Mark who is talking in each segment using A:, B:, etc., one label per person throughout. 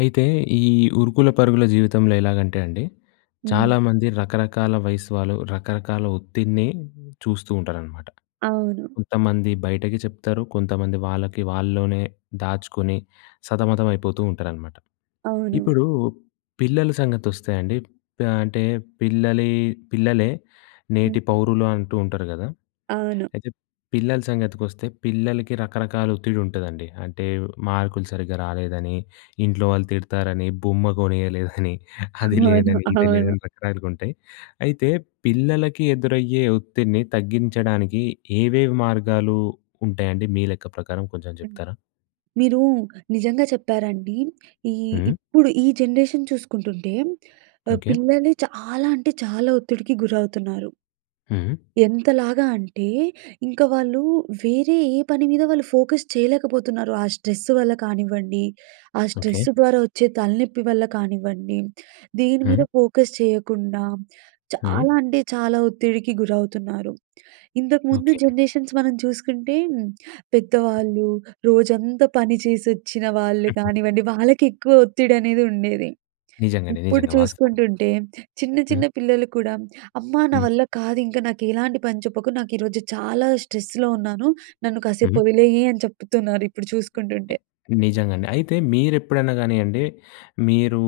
A: అయితే ఈ ఉరుకుల పరుగుల జీవితంలో ఎలాగంటే అండి,
B: హ్మ్.
A: చాలామంది రకరకాల వయసు వాళ్ళు, రకరకాల ఒత్తిడిని చూస్తూ ఉంటారనమాట.
B: అవును.
A: కొంతమంది బయటకి చెప్తారు. కొంతమంది వాళ్ళకి వాళ్ళలోనే దాచుకొని సతమతమైపోతూ ఉంటారనమాట.
B: అవును.
A: ఇప్పుడు పిల్లల సంగతొస్తే అండి ప అంటే పిల్లలే పిల్లలే నేటి
B: హుహు.
A: పౌరులు అంటూ ఉంటారు గదా!
B: అవును.
A: అయితే పిల్లల సంగతికొస్తే, పిల్లలకి రకరకాల ఒత్తిడి ఉంటాదండి. అంటే, మార్కులు సరిగ్గా రాలేదని, ఇంట్లో వాళ్ళు తిడతారని, బొమ్మ కొనీయలేదని, అది
B: అవును,
A: లేదని, ఇది
B: అవును.
A: లేదని [unintelligible] గుంటాయి. అయితే పిల్లలకి ఎదురయ్యే ఒత్తిడిని తగ్గించడానికి ఏవేవి మార్గాలు ఉంటాయండి, మీ లెక్క ప్రకారం కొంచెం జెప్తారా?
B: మీరు నిజంగా చెప్పారండి. ఈ
A: హ్మ్.
B: ఇప్పుడు ఈ జనరేషన్ చూసుకుంటుంటే ఆహ్,
A: ఓకే.
B: పిల్లలే చాలా అంటే చాలా ఒత్తిడికి గురవుతున్నారు.
A: హ్మ్.
B: ఎంతలాగా అంటే, ఇంక వాళ్ళు వేరే ఏ పని మీద వాళ్ళు ఫోకస్ చేయలేకపోతున్నారు. ఆ స్ట్రెస్ వల్ల కానివ్వండి, ఆ స్ట్రెస్
A: ఓకే.
B: ద్వారా వచ్చే తలనొప్పి వల్ల కానివ్వండి. దేని మీద
A: హ్మ్.
B: ఫోకస్ చేయకుండా,
A: హ్మ్.
B: చాలా అంటే చాలా ఒత్తిడికి గురవుతున్నారు. ఇంతకుముందు
A: ఓకే.
B: జనరేషన్స్ మనం చూసుకుంటే, పెద్దవాళ్ళు, రోజంతా పని చేసొచ్చిన వాళ్ళు కానివ్వండి, వాళ్ళకెక్కువ ఒత్తిడి అనేదుండేది.
A: నిజంగానే,
B: ఇప్పుడు
A: నిజంగా వాస్తవం.
B: చూసుకుంటుంటే చిన్న
A: హ్మ్.
B: చిన్న పిల్లలు కూడా, "అమ్మా నా
A: హ్మ్.
B: వల్ల కాదింక నాకు ఎలాంటి పని చెప్పకు, నాకు ఈరోజు చాలా స్ట్రెస్‌లో ఉన్నాను. నన్ను కాసేపు
A: హ్మ్.
B: వదిలేయి" అని చెప్తున్నారు ఇప్పుడు చూసుకుంటుంటే.
A: నిజంగండి. అయితే మీరెప్పుడన్నా గానియ్యండి, మీరు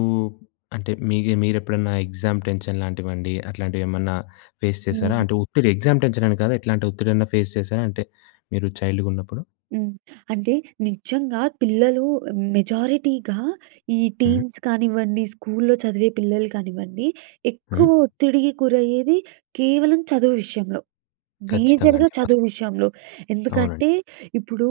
A: అంటే మీకు మీరెప్పుడన్నా ఎగ్జామ్ టెన్షన్ లాంటివండి అట్లాంటివి ఏమన్నా ఫేస్ చేసారా?
B: హ్మ్.
A: అంటే ఒత్తిడి ఎగ్జామ్ టెన్షన్ అని కాదు. ఎట్లాంటి ఒత్తిడైనా ఫేస్ చేసారా? అంటే మీరు చైల్డ్‌గా ఉన్నప్పుడు?
B: హ్మ్. అంటే నిజంగా పిల్లలు మెజారిటీగా ఈ
A: హ్మ్.
B: టీన్స్ కానివ్వండి, స్కూల్‌లో చదివే పిల్లలు కానివ్వండి, ఎక్కువ
A: హ్మ్.
B: ఒత్తిడికి గురయ్యేది కేవలం చదువు విషయంలో.
A: ఖచ్చితంగా
B: మేజర్‌గా
A: అండి.
B: చదువు
A: వాస్తవం.
B: విషయంలో.
A: అవునండి.
B: ఎందుకంటే ఇప్పుడు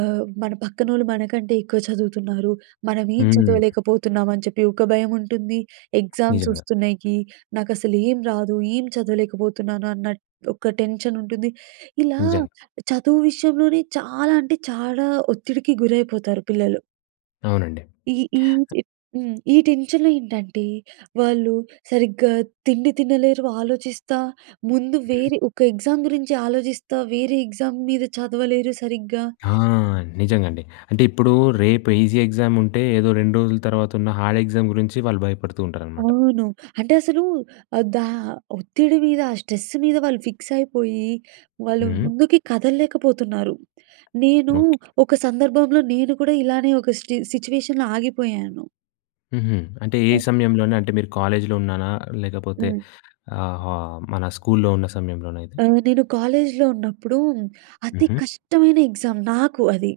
B: ఆహ్, మన పక్కనోళ్ళు మనకంటే ఎక్కువ చదువుతున్నారు. మనం ఏం
A: హ్మ్.
B: చదవలేకపోతున్నామని చెప్పి ఒక భయముంటుంది. ఎగ్జామ్స్
A: నిజంగా.
B: వస్తున్నయికి, నాకసలు ఏం రాదు, ఏం చదవలేకపోతున్నాను అన్న ఒక టెన్షన్ ఉంటుంది. ఇలా
A: నిజంగా.
B: చదువు విషయంలోనే చాలా అంటే చాలా ఒత్తిడికి గురైపోతారు పిల్లలు.
A: అవునండి.
B: ఈ ఈ హ్మ్. ఈ టెన్షన్‌లో ఏంటంటే, వాళ్ళు సరిగ్గా తిండి తినలేరు ఆలోచిస్తా. ముందు
A: ఓకే.
B: వేరే ఒక ఎగ్జామ్ గురించి ఆలోచిస్తా, వేరే ఎగ్జామ్ మీద చదవలేరు సరిగ్గా.
A: ఆ!
B: హ్మ్
A: నిజంగండి. అంటే ఇప్పుడు రేపు ఈజీ ఎగ్జామ్ ఉంటే, ఏదో 2 రోజుల తర్వాత ఉన్న హార్డ్ ఎగ్జామ్ గురించి వాళ్ళు భయపడుతూ ఉంటారనమాట.
B: అవును. అంటే అసలు ఆహ్, దా ఒత్తిడి మీద, ఆ స్ట్రెస్ మీద, వాళ్ళు ఫిక్స్ అయిపోయి, వాళ్ళు
A: హ్మ్. హ్మ్.
B: ముందుకి కదలలేకపోతున్నారు. నేను
A: ఓకే.
B: ఒక సందర్భంలో నేను కూడా ఇలానే ఒక స్టి సిట్యుయేషన్‌లో ఆగిపోయాను.
A: హుహు. అంటే, ఏ
B: ఎ
A: సమయంలోనే? అంటే మీరు కాలేజ్‌లో ఉన్నానా లేకపోతే,
B: హ్మ్.
A: ఆహ్, ఆహ్, మన స్కూల్‌లో ఉన్న సమయంలోన ఇది?
B: ఆ! నేను కాలేజ్‌లో ఉన్నప్పుడు అతి
A: హుహు.
B: కష్టమైన ఎగ్జామ్ నాకు అది.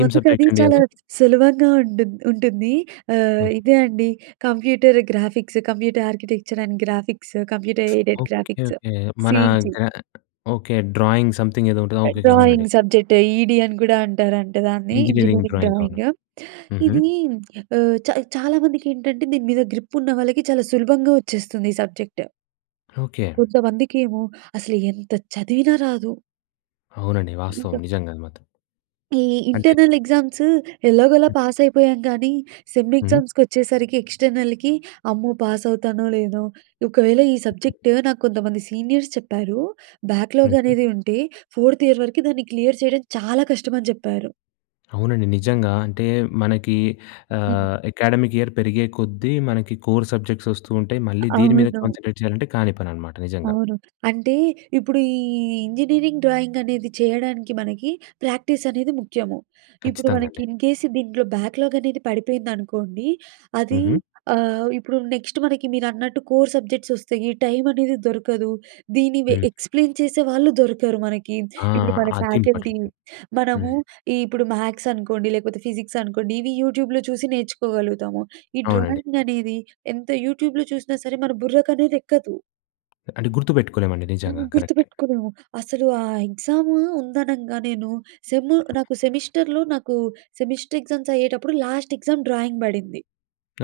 A: ఏం
B: అది
A: సబ్జెక్టండి
B: చాలా
A: అది?
B: సులభంగా ఉంటుం ఉంటుంది. ఆహ్,
A: ఓకే.
B: ఇదే అండి computer graphics, computer architecture and graphics, computer aided
A: okay.
B: Graphics,
A: okay. మన
B: సీజీ.
A: గ ఓకే. డ్రాయింగ్ సంథింగ్ ఏదో ఉంటది. ఆ! ఓకే. ఓకే. అవునండి.
B: డ్రాయింగ్ సబ్జెక్ట్, ఈడి అని గూడా అంటారంట దాన్ని.
A: ఇంజనీరింగ్
B: ఇంజినీరింగ్
A: డ్రాయింగ్ అవునా.
B: డ్రాయింగ్.
A: హుహు.
B: ఇదీ ఆహ్, చా చాలా మందికి ఏంటంటే, దీని మీద గ్రిప్ ఉన్న వాళ్ళకి చాలా సులభంగా వచ్చేస్తుంది ఈ సబ్జెక్ట్.
A: ఓకే.
B: కొంతమందికేమో అసలు ఎంత చదివినా రాదు.
A: అవునండి. వాస్తవం
B: ఇంక
A: నిజంగా అది మాత్రం.
B: ఈ
A: అంటే
B: ఇంటర్నల్ ఎగ్జామ్సు ఎలాగోలా పాస్ అయిపోయాం కానీ, సెమ్
A: హ్మ్.
B: ఎగ్జామ్స్‌కొచ్చేసరికి ఎక్స్టర్నల్‍కి అమ్మో! పాస్ అవుతానో లేనో, ఒకవేళ ఈ సబ్జెక్ట్ నాకు కొంతమంది సీనియర్స్ చెప్పారు. Backlog
A: okay.
B: అనేది ఉంటే ఫోర్త్ ఇయర్ వరకు దాన్ని క్లియర్ చేయడం చాలా కష్టమని చెప్పారు.
A: అవునండి, నిజంగా. అంటే మనకి
B: హ్మ్.
A: ఆహ్, అకాడమిక్ ఇయర్ పెరిగే కొద్దీ, మనకి కోర్ సబ్జెక్ట్స్ వస్తూ ఉంటాయి.
B: అ
A: మళ్ళీ దీని మీద
B: అవ్వదు.
A: కాన్సంట్రేట్ చేయాలంటే కాని పనన్నమాట, నిజంగా.
B: అవును. అంటే, ఇప్పుడు ఈ ఇంజనీరింగ్ డ్రాయింగ్ అనేది చేయడానికి మనకి ప్రాక్టీస్ అనేది ముఖ్యము. ఇప్పుడు
A: ఖచ్చితంగా
B: మనకి
A: అండి.
B: ఇన్ కేస్ దీంట్లో బ్యాక్‌లాగ్ అనేది పడిపోయిందనుకోండి, అది
A: హుహు.
B: ఆహ్, ఇప్పుడు నెక్స్ట్ మనకి మీరన్నట్టు కోర్ సబ్జెక్ట్స్ వస్తాయి, టైమ్ అనేది దొరకదు. దీన్ని వె
A: హ్మ్.
B: ఎక్స్‌ప్లెయిన్ చేసేవాళ్ళు దొరకరు మనకి.
A: ఆ!
B: ఇప్పుడు మన
A: అది
B: ఫ్యాకల్టీ,
A: ఇంపార్టెంటండి.
B: మనము,
A: హ్మ్.
B: ఇప్పుడు మ్యాథ్స్ అనుకోండి లేకపోతే ఫిజిక్స్ అనుకోండి, ఇవి యూట్యూబ్‍లో చూసి నేర్చుకోగలుగుతాము. ఈ
A: అవునండి.
B: డ్రాయింగ్ అనేది ఎంత యూట్యూబ్‍లో చూసినా సరే మన బుర్రకనేదెక్కదు.
A: అంటే, గుర్తుపెట్టుకోలేమండి
B: హ్మ్.
A: నిజంగా. కరెక్టే.
B: గుర్తుపెట్టుకోలేము. అసలు ఆ ఎగ్జాము ఉందనంగా నేను సెమ్ నాకు సెమిస్టర్‌లో నాకు, సెమిస్టర్ ఎగ్జామ్స్ అయ్యేటప్పుడు లాస్ట్ ఎగ్జామ్ డ్రాయింగ్ పడింది.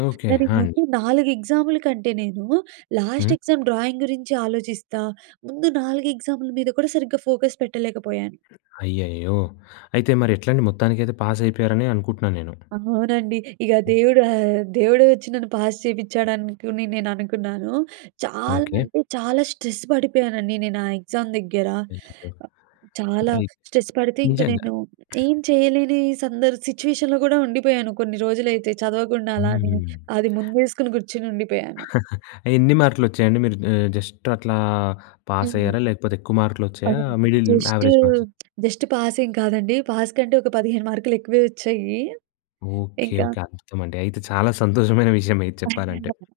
A: ఓకే.
B: దానికి
A: ఆంజ్
B: ముందు 4 ఎగ్జామ్‌ల కంటే నేను,
A: హ్మ్.
B: లాస్ట్ ఎగ్జామ్ డ్రాయింగ్ గురించి ఆలోచిస్తా, ముందు 4 ఎగ్జామ్‌ల మీద కూడా సరిగ్గా ఫోకస్ పెట్టలేకపోయాను.
A: అయ్యయ్యో! అయితే మరి ఎట్లండి? మొత్తానికైతే పాస్ అయిపోయారనే అనుకుంటున్నా నేను.
B: అమో! అవునండి. ఇగ
A: హ్మ్.
B: దేవుడు ఆహ్, దేవుడు వచ్చి నన్ను పాస్ చేపించాడనుకుని నేననుకున్నాను. చాలా
A: ఓకే.
B: అంటే చాలా స్ట్రెస్ పడిపోయానండి, నేను ఆ ఎగ్జామ్ దగ్గర.
A: అయ్యయ్యో!
B: చాలా
A: అయ్
B: స్ట్రెస్ పడితే ఇంక
A: నిజంగా.
B: నేను ఏం చేయలేని సందర్ సిచ్యుయేషన్‌లో కూడా ఉండిపోయాను కొన్ని రోజులైతే చదవకుండా అలానే.
A: హ్మ్.
B: అది ముందేసుకొని కూర్చొని ఉండిపోయాను.
A: ఎన్ని మార్కులు వచ్చాయండి? మీరు ఆహ్, జస్ట్ అట్లా, పాస్
B: హ్మ్.
A: అయ్యారా? లేకపోతే ఎక్కువ మార్కులు
B: పద
A: వచ్చాయా? Middle
B: just
A: average marks?
B: Just pass ఏం కాదండి. పాస్ కంటే, ఒక 15 మార్కులు ఎక్కువే వచ్చాయి.
A: ఓకే.
B: ఇంకా
A: ఓకే. అద్భుతమండి! అయితే, చాలా సంతోషమైన విషయమే ఇది చెప్పాలంటే.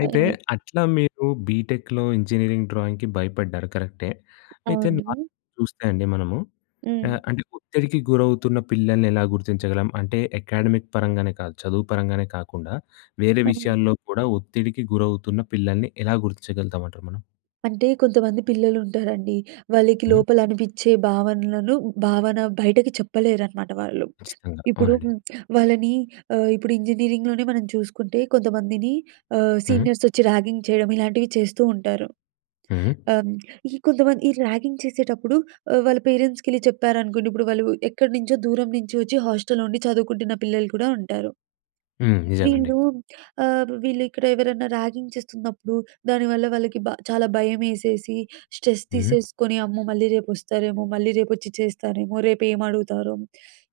A: అయితే,
B: అదే.
A: అట్లా మీరు బీటెక్‍లో ఇంజనీరింగ్ డ్రాయింగ్‌కి భయపడ్డారు, కరెక్టే. అయితే
B: అవును.
A: నార్మల్‌గా చూస్తే అండి మనము
B: హ్మ్.
A: ఆహ్, అంటే ఒత్తిడికి గురవుతున్న పిల్లల్ని ఎలా గుర్తించగలం? అంటే, అకాడమిక్ పరంగానే కాదు, చదువు పరంగానే కాకుండా వేరే
B: హ్మ్.
A: విషయాల్లో కూడా ఒత్తిడికి గురవుతున్న పిల్లల్ని ఎలా గుర్తించగలుగుతామంటారు మనం?
B: అంటే కొంతమంది పిల్లలుంటారండి. వాళ్ళకి
A: హ్మ్.
B: లోపలనిపిచ్చే భావనలను, భావన బయటకి చెప్పలేరనమాట వాళ్ళు.
A: ఖచ్చితంగా
B: ఇప్పుడు
A: అవునండి.
B: వాళ్ళని ఆహ్, ఇప్పుడు ఇంజనీరింగ్‌లోనే మనం చూసుకుంటే కొంతమందిని ఆహ్,
A: హ్మ్.
B: సీనియర్సొచ్చి ర్యాగింగ్ చేయడం, ఇలాంటివి చేస్తూ ఉంటారు.
A: హ్మ్.
B: అహ్, హ్మ్. ఈ కొంతమంది ఈ ర్యాగింగ్ చేసేటప్పుడు అహ్, వాళ్ళ పేరెంట్స్‌కెళ్ళి చెప్పారనుకోండి. ఇప్పుడు వాళ్ళు ఎక్కడి నుంచో దూరం నుంచి వచ్చి హాస్టల్‌లో ఉండి చదువుకుంటున్న పిల్లలు కూడా ఉంటారు.
A: హ్మ్. నిజంగా అండి.
B: వీళ్ళూ ఆహ్, వీళ్ళిక్కడ ఎవరన్నా ర్యాగింగ్ చేస్తున్నప్పుడు, దానివల్ల వాళ్ళకి బ చాలా భయమేసేసి స్ట్రెస్
A: హ్మ్.
B: తీసేసుకొని అమ్మో! మళ్ళీ రేపొస్తారేమో? మళ్ళీ రేపొచ్చి చేస్తారేమో? రేపేమి అడుగుతారో?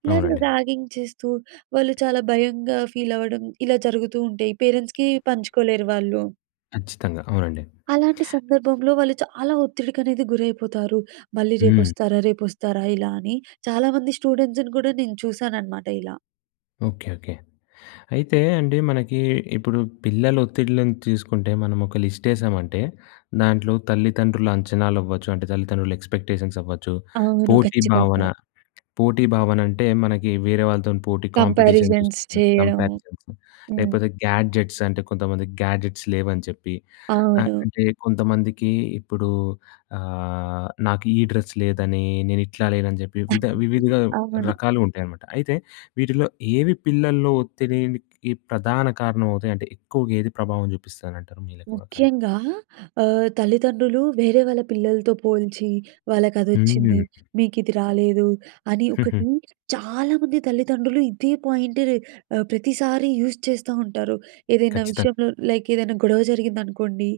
B: ఇలాంటి
A: అవునండి.
B: ర్యాగింగ్ చేస్తూ వాళ్ళు చాలా భయంగా ఫీలవ్వడం ఇలా జరుగుతూ ఉం‌టే పేరెంట్స్‌కి పంచుకోలేరు వాళ్ళు.
A: ఖచ్చితంగా. అవునండి.
B: అలాంటి సందర్భంలో వాళ్ళు చాలా ఒత్తిడికనేది గురైపోతారు. మళ్ళీ
A: హ్మ్.
B: రేపొస్తారా? రేపొస్తారా? ఇలా అని. చాలామంది స్టూడెంట్స్‌ని కూడా నేను చూశాననమాట ఇలా.
A: ఓకే. ఓకే. అయితే అండి మనకి ఇప్పుడు పిల్లల ఒత్తిడ్లని తీసుకుంటే మనమొక లిస్టేసామంటే, దాంట్లో తల్లిదండ్రుల అంచనాలవ్వచ్చు అంటే తల్లిదండ్రుల ఎక్స్‌పెక్టేషన్స్‌ అవ్వచ్చు,
B: అవును.
A: పోటీ భావన,
B: ఖచ్చితంగా.
A: పోటీ భావనంటే మనకి వేరే వాళ్ళతోని పోటీ, కాంపిటీషన్
B: కంపారిజన్స్
A: చూస్తున్నాం.
B: చేయడము
A: కంపారిజన్స్
B: హ్మ్.
A: లేపోతే గ్యాడ్జెట్స్ అంటే కొంతమంది గ్యాడ్జెట్స్ లేవని చెప్పి ఆహ్,
B: అవును.
A: అంటే కొంతమందికి ఇప్పుడు ఆహ్, నాకు ఈ డ్రెస్ లేదని, నేను ఇట్లా లేనని చెప్పి విధ వివిధ
B: అవును.
A: రకాలుంటాయనమాట. అయితే వీటిలో ఏవి పిల్లలో ఒత్తిడినికి ప్రధాన కారణమవుతాయి? అంటే ఎక్కువగా ఏది ప్రభావం జూపిస్తానంటారు మీ లెక్క ప్రకారం?
B: ముఖ్యంగా ఆహ్, తల్లిదండ్రులు వేరే వాళ్ళ పిల్లలతో పోల్చి, వాళ్ళకదొచ్చింది.
A: హ్మ్!
B: మీకు ఇది రాలేదు. అని ఒకటి చాలా మంది తల్లిదండ్రులు ఇదే పాయింట్‌ రె ఆహ్, ప్రతిసారి యూజ్ చేస్తా ఉంటారు. ఏదైనా
A: ఖచ్చితంగా.
B: విషయంలో లైక్ ఏదైనా గొడవ జరిగిందనుకోండి.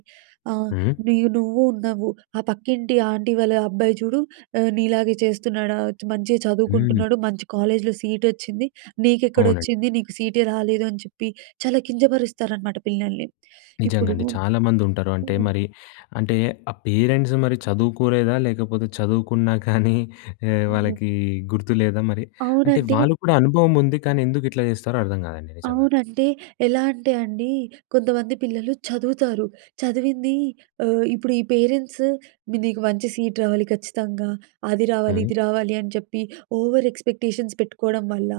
B: ఆహ్,
A: హ్మ్.
B: నూయ్ నువ్వూ ఉన్నావూ, ఆ పక్కింటి ఆంటీ వాళ్ళ అబ్బాయి చూడు, ఆహ్, నీలాగే చేస్తున్నాడా? మంచిగా
A: హ్మ్.
B: చదువుకుంటున్నాడు మంచి కాలేజ్‌‌లో సీటొచ్చింది.
A: అవునండీ.
B: నీకెక్కడొచ్చింది. నీకు సీ‌‌టే రాలేదు. అని చెప్పి చాలా కింజపరుస్తారనమాట పిల్లల్ని. ఇప్పుడు
A: నిజంగండి. చాలా మందుంటరు అంటే
B: హ్మ్.
A: మరి, అంటే ఆ పేరెంట్స్ మరి చదువుకోలేదా, లేకపోతే చదువుకున్నా కానీ ఆహ్,
B: హ్మ్.
A: వాళ్ళకి గుర్తు లేదా మరి అంటే
B: అవునండి.
A: వాళ్ళు కూడా అనుభవం ఉంది. కానీ ఎందుకు ఇట్లా జేస్తారో అర్థం కాదండి నిజంగా.
B: అవునంటే ఎలా అంటే అండీ? కొంతమంది పిల్లలు చదువుతారు. చదివింది ఆహ్, ఇప్పుడు ఈ పేరెంట్స్ మీ నీకు మంచి సీట్ రావాలి ఖచ్చితంగా. అది రావాలి,
A: హ్మ్.
B: ఇది రావాలి అని చెప్పి ఓవర్ ఎక్స్‌పెక్టేషన్స్ పెట్టుకోడం వల్ల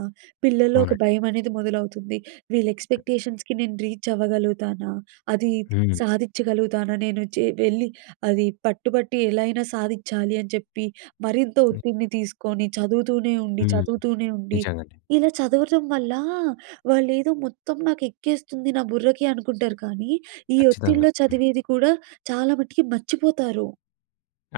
B: పిల్లలో ఒక
A: అవునండి.
B: భయమనేది మొదలవుతుంది. వీళ్ళు ఎక్స్‌పెక్టేషన్స్‌కి నేను రీచ్ అవ్వగలుగుతానా? అది, ఇది
A: హ్మ్.
B: సాధిచ్చగలుగుతానా నేను‌? చే వెళ్ళి అది పట్టుబట్టి ఎలా అయినా సాధిచ్చాలి అని చెప్పి మరింత ఒత్తిడిని తీసుకొని చదువుతూనే ఉండి,
A: హ్మ్.
B: చదువుతూనే ఉండి,
A: నిజంగండి.
B: ఇలా చదవటం వల్ల వాళ్ళేదో మొత్తం నాకు ఎక్కేస్తుంది నా బుర్రకి అనుకుంటారు. కానీ ఈ
A: ఖచ్చితంగా.
B: ఒత్తిడిలో
A: హ్మ్.
B: చదివేది కూడా చాలా మటికి మర్చిపోతారు.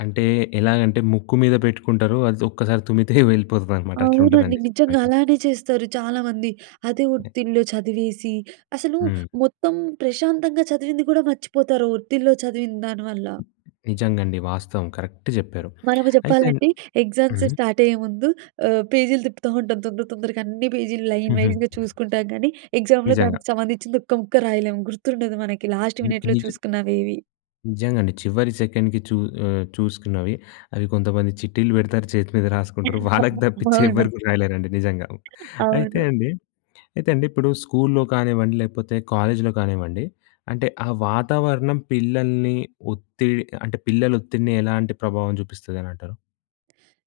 A: అంటే, ఎలాగంటే ముక్కు మీద పెట్టుకుంటారు. అది ఒక్కసారి తుమ్మితే వెళ్ళిపోతదనమాట.
B: అవునండి.
A: అట్లుంటుదండి
B: నిజంగా
A: చెప్పినట్టు.
B: అలానే చేస్తారు చాలామంది. అదే ఒత్తిడిలో చదివేసి, అసలు
A: హ్మ్.
B: మొత్తం ప్రశాంతంగా చదివింది కూడా మర్చిపోతారు ఒత్తిడిలో చదివినదాని వల్ల.
A: నిజంగండి వాస్తవం కరెక్ట్ జెప్పారు.
B: మనము
A: అయితే
B: చెప్పాలంటే ఎగ్జామ్స్
A: హ్మ్.
B: స్టార్ట్ అయ్యే ముందు ఆహ్, పేజీలు తిప్పుతా ఉంటాం. తొందర, తొందరగా అన్నీ పేజీలు లైన్
A: హుహు.
B: వైస్‌గా చూసుకుంటాం గానీ, ఎగ్జామ్‌లో
A: నిజంగా.
B: దానికి సంబంధించింది ఒక్క ముక్క రాయలేము గుర్తుండదు మనకి లాస్ట్
A: హ్మ్.
B: మినిట్‌లో
A: నిజ
B: ఏవి.
A: నిజంగండి. చివరి సెకండ్‌కి చూ ఆహ్, చూసుకున్నవి అవి కొంతమంది చిట్టీలు పెడతారు, చేతి మీద రాసుకుంటారు. వాళ్ళకి తప్పిచ్చి ఎవరు
B: అవును.
A: గూడా రాయలేరండి. నిజంగా అయితే
B: అవును.
A: అండి అయితే అండి ఇప్పుడు స్కూల్‌లో కానివ్వండి, లేకపోతే కాలేజ్‌లో గానివ్వండి అంటే ఆ వాతావరణం పిల్లల్ని ఒత్తిడ్ అంటే, పిల్లల ఒత్తిడిని ఎలాంటి ప్రభావం చూపిస్తది అనంటారు.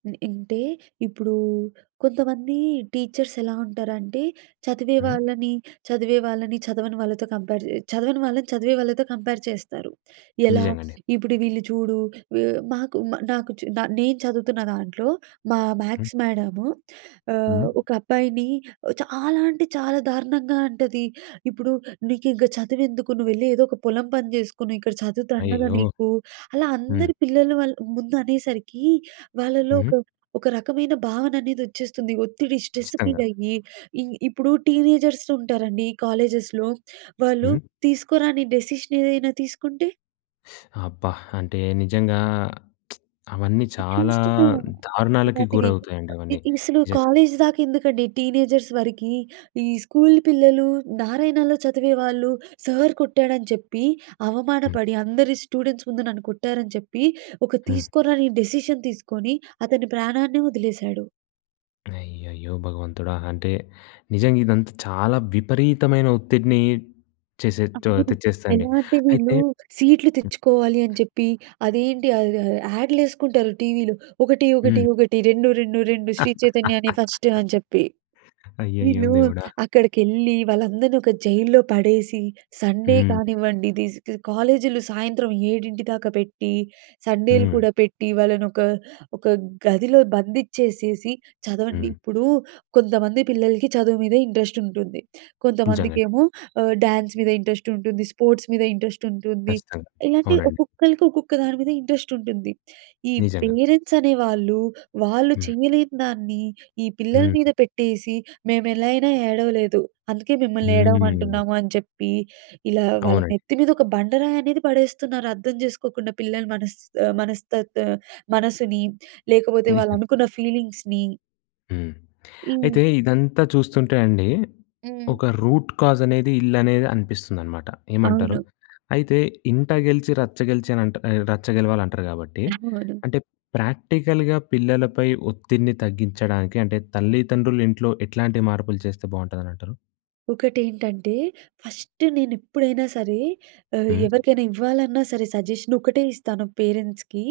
B: హ్మ్. అంటే ఇప్పుడు కొంతమంది టీచర్స్ ఎలా ఉంటారంటే, చదివే
A: హ్మ్.
B: వాళ్ళని చదివే వాళ్ళని, చదవని వాళ్ళతో కంపేర్ చే చదవని వాళ్ళని చదివే వాళ్ళతో కంపేర్ చేస్తారు. ఎలా?
A: నిజంగండి.
B: ఇప్పుడు వీళ్ళు చూడు ఎ మాకు మ నాకు చు నా నేను చదువుతున్న దాంట్లో, మా
A: హ్మ్.
B: మ్యాథ్స్ మ్యాడము
A: హ్మ్.
B: ఆహ్, ఒక అబ్బాయిని చాలా అంటే చాలా దారుణంగా అంటది. ఇప్పుడు నీకింక చదువెందుకు నువ్వెళ్ళి ఏదో ఒక పొలం పని చేసుకుని ఇక్కడ చదువు దండగా
A: అయ్యయ్యో!
B: నీకు. అలా
A: హ్మ్.
B: అందరి పిల్లలు వాళ్ళ ముందు అనేసరికి వాళ్ళలో ఒక
A: హ్మ్.
B: ఒక రకమైన భావన అనేది వచ్చేస్తుంది. ఒత్తిడి స్ట్రెస్ ఫీల్
A: ఖచ్చితంగా.
B: అయ్యి, ఇ ఇప్పుడు టీనేజర్స్ ఉంటారండి కాలేజెస్‍లో వాళ్ళు
A: హ్మ్.
B: తీసుకోరాని డెసిషన్ ఏదైనా తీసుకుంటే.
A: అబ్బా! అంటే నిజంగా, అవన్నీ చాలా
B: చూస్తున్నాం
A: దారుణాలకి
B: ఇలాంటివి.
A: గురవుతాయండి అవ్వని
B: అసలు
A: నిజంగా.
B: కాలేజ్ దాకా ఎందుకండి, టీనేజర్స్ వరకి, ఈ స్కూల్ పిల్లలు, నారాయణలో చదివేవాళ్ళు సార్ కొట్టాడని చెప్పి,
A: హ్మ్.
B: అవమానపడి, అందరి స్టూడెంట్స్ ముందు నన్ను కొట్టారని చెప్పి, ఒక
A: హ్మ్.
B: తీసుకోరాని డెసిషన్ తీసుకొని అతని ప్రాణాన్నే వదిలేశాడు.
A: అయ్యయ్యో! భగవంతుడా! అంటే, నిజంగా ఇదంతా చాలా విపరీతమైన ఒత్తిడిని చేసే
B: అవును.
A: తెచ్చేస్తది అండి.
B: ఎలా అంటే
A: అయితే
B: వీళ్ళు, సీట్‌లు తెచ్చుకోవాలి అని
A: హ్మ్.
B: చెప్పి అదేంటి ఆహ్, ఆహ్, యాడ్‌లేసుకుంటారు టీవీలో ఒకటి,
A: హ్మ్.
B: ఒకటి, ఒకటి. రెండు, రెండు, రెండు శ్రీ చైతన్యనే ఫస్టు అని చెప్పి.
A: అయ్యయ్యో!
B: వీళ్ళు
A: దేవుడా!
B: అక్కడికెళ్లి, వాళ్ళందరిని ఒక జైల్‌లో పడేసి, సండే
A: హ్మ్.
B: కానివ్వండి, ఇది స్ క కాలేజీలు సాయంత్రం 7 దాకా పెట్టి, సండేలు
A: హ్మ్.
B: కూడా పెట్టి, వాళ్ళని ఒక ఒక గదిలో బందిచ్చేసేసి, చదవండి
A: హ్మ్.
B: ఇప్పుడు కొంతమంది పిల్లలకి చదువు మీద ఇంట్రెస్ట్ ఉంటుంది.
A: నిజంగా అండి.
B: కొంతమందికేమో ఆహ్, డ్యాన్స్ మీద ఇంట్రెస్ట్ ఉంటుంది, స్పోర్ట్స్ మీద ఇంట్రెస్ట్ ఉంటుంది.
A: ఖచ్చితంగా.
B: ఇలాగే,
A: అవునండి.
B: ఒక్కొక్కళ్ళకి ఒక్కొక్క దాని మీద ఇంట్రెస్ట్ ఉంటుంది. ఈ
A: నిజంగా.
B: పేరెంట్స్ అనేవాళ్ళు, వాళ్ళు
A: హ్మ్.
B: చేయలేని దాన్ని ఈ
A: హ్మ్.
B: పిల్లల
A: హ్మ్.
B: మీద పెట్టేసి, "మేము ఎలా అయినా ఏడవలేదు, అందుకే మిమ్మల్ని
A: హ్మ్.
B: ఏడవమంటున్నాము" అని చెప్పి ఇలా వాళ్ళ
A: అవునండి.
B: నెత్తి మీద ఒక బండరాయనేది పడేస్తున్నారు అర్థం జేసుకోకుండా పిల్లలు మనస్ ఆహ్, మనస్తత్ మనస్సుని లేకపోతే వాళ్ళు
A: నిజం.
B: అనుకున్న ఫీలింగ్స్‌ని.
A: హ్మ్.
B: హ్మ్.
A: అయితే ఇదంతా చూస్తుంటే అండి,
B: హ్మ్.
A: ఒక రూట్ కాజ్ అనేది, ఇల్లనేది అనిపిస్తుందనమాట. ఏమంటారు?
B: అవును.
A: అయితే ఇంట గెలిచి రచ్చ గెలిచానంట్ ఎ రచ్చ గెలవాలి అంటారు కాబట్టి,
B: [unintelligible]
A: అంటే ప్రాక్టికల్‌గా పిల్లలపై ఒత్తిడిని తగ్గించడానికి, అంటే తల్లిదండ్రులు ఇంట్లో ఎట్లాంటి మార్పులు చేస్తే బాగుంటుందని అంటారు?
B: ఒకటేంటంటే, ఫస్ట్ నేను ఎప్పుడైనా సరే, ఆహ్,
A: హ్మ్.
B: ఎవరికైనా ఇవ్వాలన్నా సరే సజెషన్ ఒకటే ఇస్తాను పేరెంట్స్‌కి.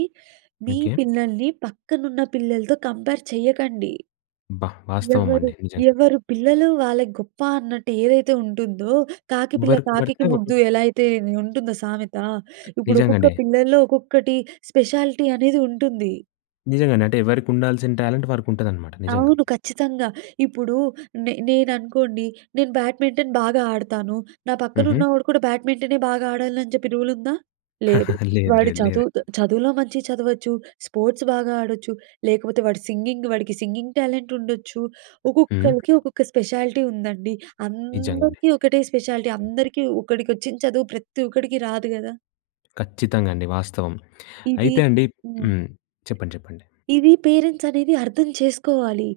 B: మీ
A: ఓకే.
B: పిల్లల్ని పక్కనున్న పిల్లలతో కంపేర్ చేయకండి.
A: అబ్బా! వాస్తవం
B: ఎవరు,
A: అండి. నిజంగా.
B: ఎవరు పిల్లలు వాళ్ళకి గొప్ప అన్నట్టు ఏదైతే ఉంటుందో, కాకి పిల్ల
A: ఎవరికి
B: కాకికి
A: ఎవరకే ఒకటి
B: ముద్దు ఎలా అయితే ఉంటుందో సామెత. ఇప్పుడు ఒక్కొక్క
A: నిజంగానే.
B: పిల్లల్లో ఒక్కొక్కటి స్పెషాలిటీ అనేది ఉంటుంది.
A: నిజంగానే. అంటే ఎవరికి ఉండాల్సిన టాలెంట్ వారికి ఉంటదనమాట. నిజంగా.
B: అవును. ఖచ్చితంగా. ఇప్పుడు నే నేననుకోండి నేను బ్యాడ్మింటన్ బాగా ఆడతాను. నా పక్కన
A: హుహు.
B: ఉన్నవాడు కూడా బ్యాడ్మింటనే బాగా ఆడాలి అని చెప్పి రూల్ ఉందా? లేదు.
A: లేదు,
B: వాడు
A: లేదు. లేదండి.
B: చదువుతొ చదువులో మంచిగా చదవచ్చు. స్పోర్ట్స్ బాగా ఆడొచ్చు. లేకపోతే వాడు సింగింగ్ వాడికి సింగింగ్ టాలెంట్ ఉండొచ్చు.
A: హ్మ్.
B: ఒక్కొక్కలకి ఒక్కొక్క స్పెషాలిటీ ఉందండి.
A: నిజంగానే.
B: అందరికీ ఒకటే స్పెషాలిటీ, అందరికీ ఒకడికి వచ్చిన చదువు ప్రతి ఒక్కడికి రాదు కదా!
A: ఖచ్చితంగా అండి వాస్తవం.
B: ఇది
A: అయితే అండి
B: హ్మ్.
A: హ్మ్. చెప్పండి చెప్పండి.
B: ఇది పేరెంట్స్ అనేది అర్థం చేసుకోవాలి.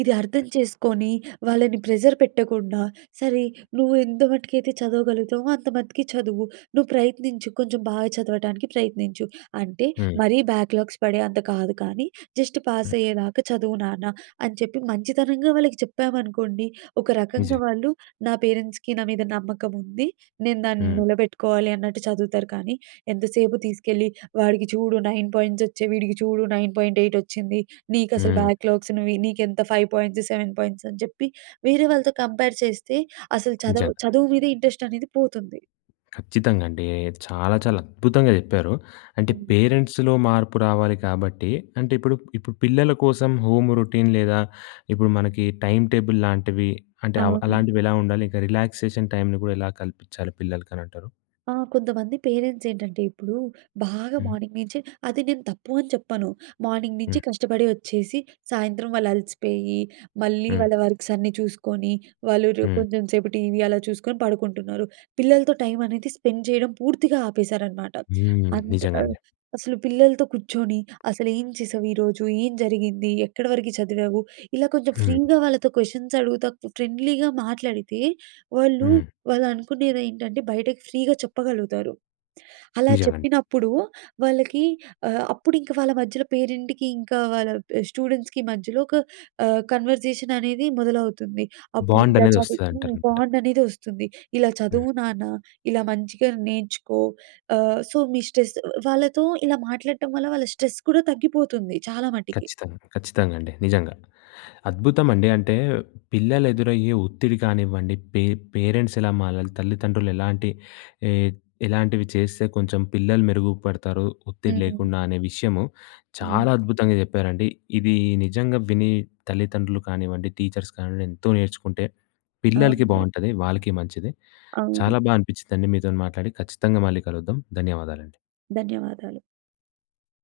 B: ఇది అర్థం చేసుకొని, వాళ్ళని ప్రెజర్ పెట్టకుండా, "సరే నువ్వు ఎంతమటుకైతే చదవగలుగుతావో అంత మట్టికి చదువు. నువ్వు ప్రయత్నించు, కొంచెం బాగా చదవటానికి ప్రయత్నించు. అంటే
A: హ్మ్.
B: మరీ బ్యాక్లాగ్స్ పడే అంత కాదు కానీ, జస్ట్ పాస్
A: హ్మ్.
B: అయ్యేదాకా చదువు నాన్న" అని చెప్పి మంచితనంగా వాళ్ళకి చెప్పామనుకోండి, ఒక రకంగా
A: నిజం.
B: వాళ్ళు నా పేరెంట్స్‌కి నా మీద నమ్మకం ఉంది. నేను దాన్ని
A: హ్మ్.
B: నిలబెట్టుకోవాలి అన్నట్టు చదువుతారు కానీ, ఎంతసేపు తీసుకెళ్ళి, "వాడికి చూడు 9 పాయింట్స్ వచ్చయి, వీడికి చూడు 9.8 వచ్చింది. నీకు అసలు
A: హ్మ్.
B: బ్యాక్లాగ్స్‌ను నీకు ఎంత 5 పాయింట్స్, 7 పాయింట్స్" అని చెప్పి వేరే వాళ్ళతో కంపేర్ చేస్తే, అసలు
A: నిజంగా.
B: చదవ చదువు మీదే ఇంట్రెస్ట్ అనేది పోతుంది.
A: ఖచ్చితంగా అండి. చాలా, చాలా అద్భుతంగా చెప్పారు. అంటే,
B: హ్మ్.
A: పేరెంట్స్‌లో మార్పు రావాలి కాబట్టి అంటే ఇప్పుడు ఇప్పుడు పిల్లల కోసం హోమ్ రొటీన్ లేదా, ఇప్పుడు మనకి టైం టేబుల్ లాంటివి, అంటే అవ్
B: అవును.
A: అలాంటివి ఎలా ఉండాలి? ఇంకా రిలాక్సేషన్ టైంని కూడా ఎలా కల్పించాలి పిల్లలకనంటారు?
B: ఆ! కొంతమంది పేరెంట్స్ ఏంటంటే, ఇప్పుడు బాగా
A: హ్మ్. హ్మ్.
B: మార్నింగ్ నుంచి అది నేను తప్పు అని చెప్పను. మార్నింగ్ నుంచి
A: హ్మ్.
B: కష్టపడి ఒచ్చేసి, సాయంత్రం వాళ్ళు అలసిపోయి, మళ్ళీ
A: హ్మ్.
B: వాళ్ళ వర్క్స్ అన్నీ చూసుకొని, వాళ్ళు రు
A: హ్మ్.
B: కొంచెం సేపు టీవీ అలా చూసుకొని పడుకుంటున్నారు. పిల్లలతో టైం అనేది స్పెండ్ చేయడం పూర్తిగా ఆపేశారన్నమాట.
A: హ్మ్.
B: అంత
A: నిజంగా
B: ఆహ్,
A: అండి.
B: అసలు పిల్లలతో కూర్చొని, అసలు ఏం చేసావు, ఈరోజు ఏం జరిగింది, ఎక్కడ వరకు చదివావు ఇలా కొంచెం
A: హ్మ్.
B: ఫ్రీగా వాళ్ళతో క్వశ్చన్స్ అడుగుతా, ఫ్రెండ్లీగా మాట్లాడితే. వాళ్ళు
A: హ్మ్.
B: వాళ్ళనుకునేది ఏంటంటే, బయటకి ఫ్రీగా చెప్పగలుగుతారు. అలా
A: నిజంగా అండి.
B: చెప్పినప్పుడు వాళ్ళకి ఆహ్, అప్పుడింక వాళ్ళ మధ్యలో పేరెంట్‌కి ఇంకా వాళ్ళ స్టూడెంట్స్‌కి మధ్యలో ఒక ఆహ్, కన్వర్జేషన్ అనేది మొదలవుతుంది. అప్పుడు
A: బాండ్
B: ఇలా
A: అనేది
B: చదువు
A: వస్తదంటారంట.
B: బాండ్ అనేది వస్తుంది. ఇలా
A: హ్మ్.
B: చదువు నాన్న, ఇలా మంచిగా నేర్చుకో. ఆహ్, సో, మీ స్ట్రెస్ వాళ్ళతో ఇలా మాట్లాడటం వల్ల వాళ్ళ స్ట్రెస్ కూడా తగ్గిపోతుంది. చాలా మటికి.
A: ఖచ్చితంగా, ఖచ్చితంగా అండి. నిజంగా. అద్భుతం అండి. అంటే, పిల్లలు ఎదురయ్యే ఒత్తిడి కానివ్వండి. పే పేరెంట్స్ ఎలా మారాలి, తల్లిదండ్రులు ఎలాంటి ఏహ్, ఎలాంటివి చేస్తే కొంచెం పిల్లలు మెరుగుపడతారు, ఒత్తిడి
B: హ్మ్.
A: లేకుండా అనే విషయము చాలా
B: హ్మ్.
A: అద్భుతంగా చెప్పారండి. ఇది నిజంగా విని తల్లిదండ్రులు కానివ్వండి, టీచర్స్ కానివ్వండి, ఎంతో నేర్చుకుంటే పిల్లలకి
B: అవును.
A: బాగుంటది. వాళ్ళకి మంచిది. చాలా
B: అవును.
A: బాగా అనిపించిందండి. మీతో మాట్లాడి ఖచ్చితంగా మళ్ళీ కలుద్దాం. ధన్యవాదాలండి.
B: ధన్యవాదాలు.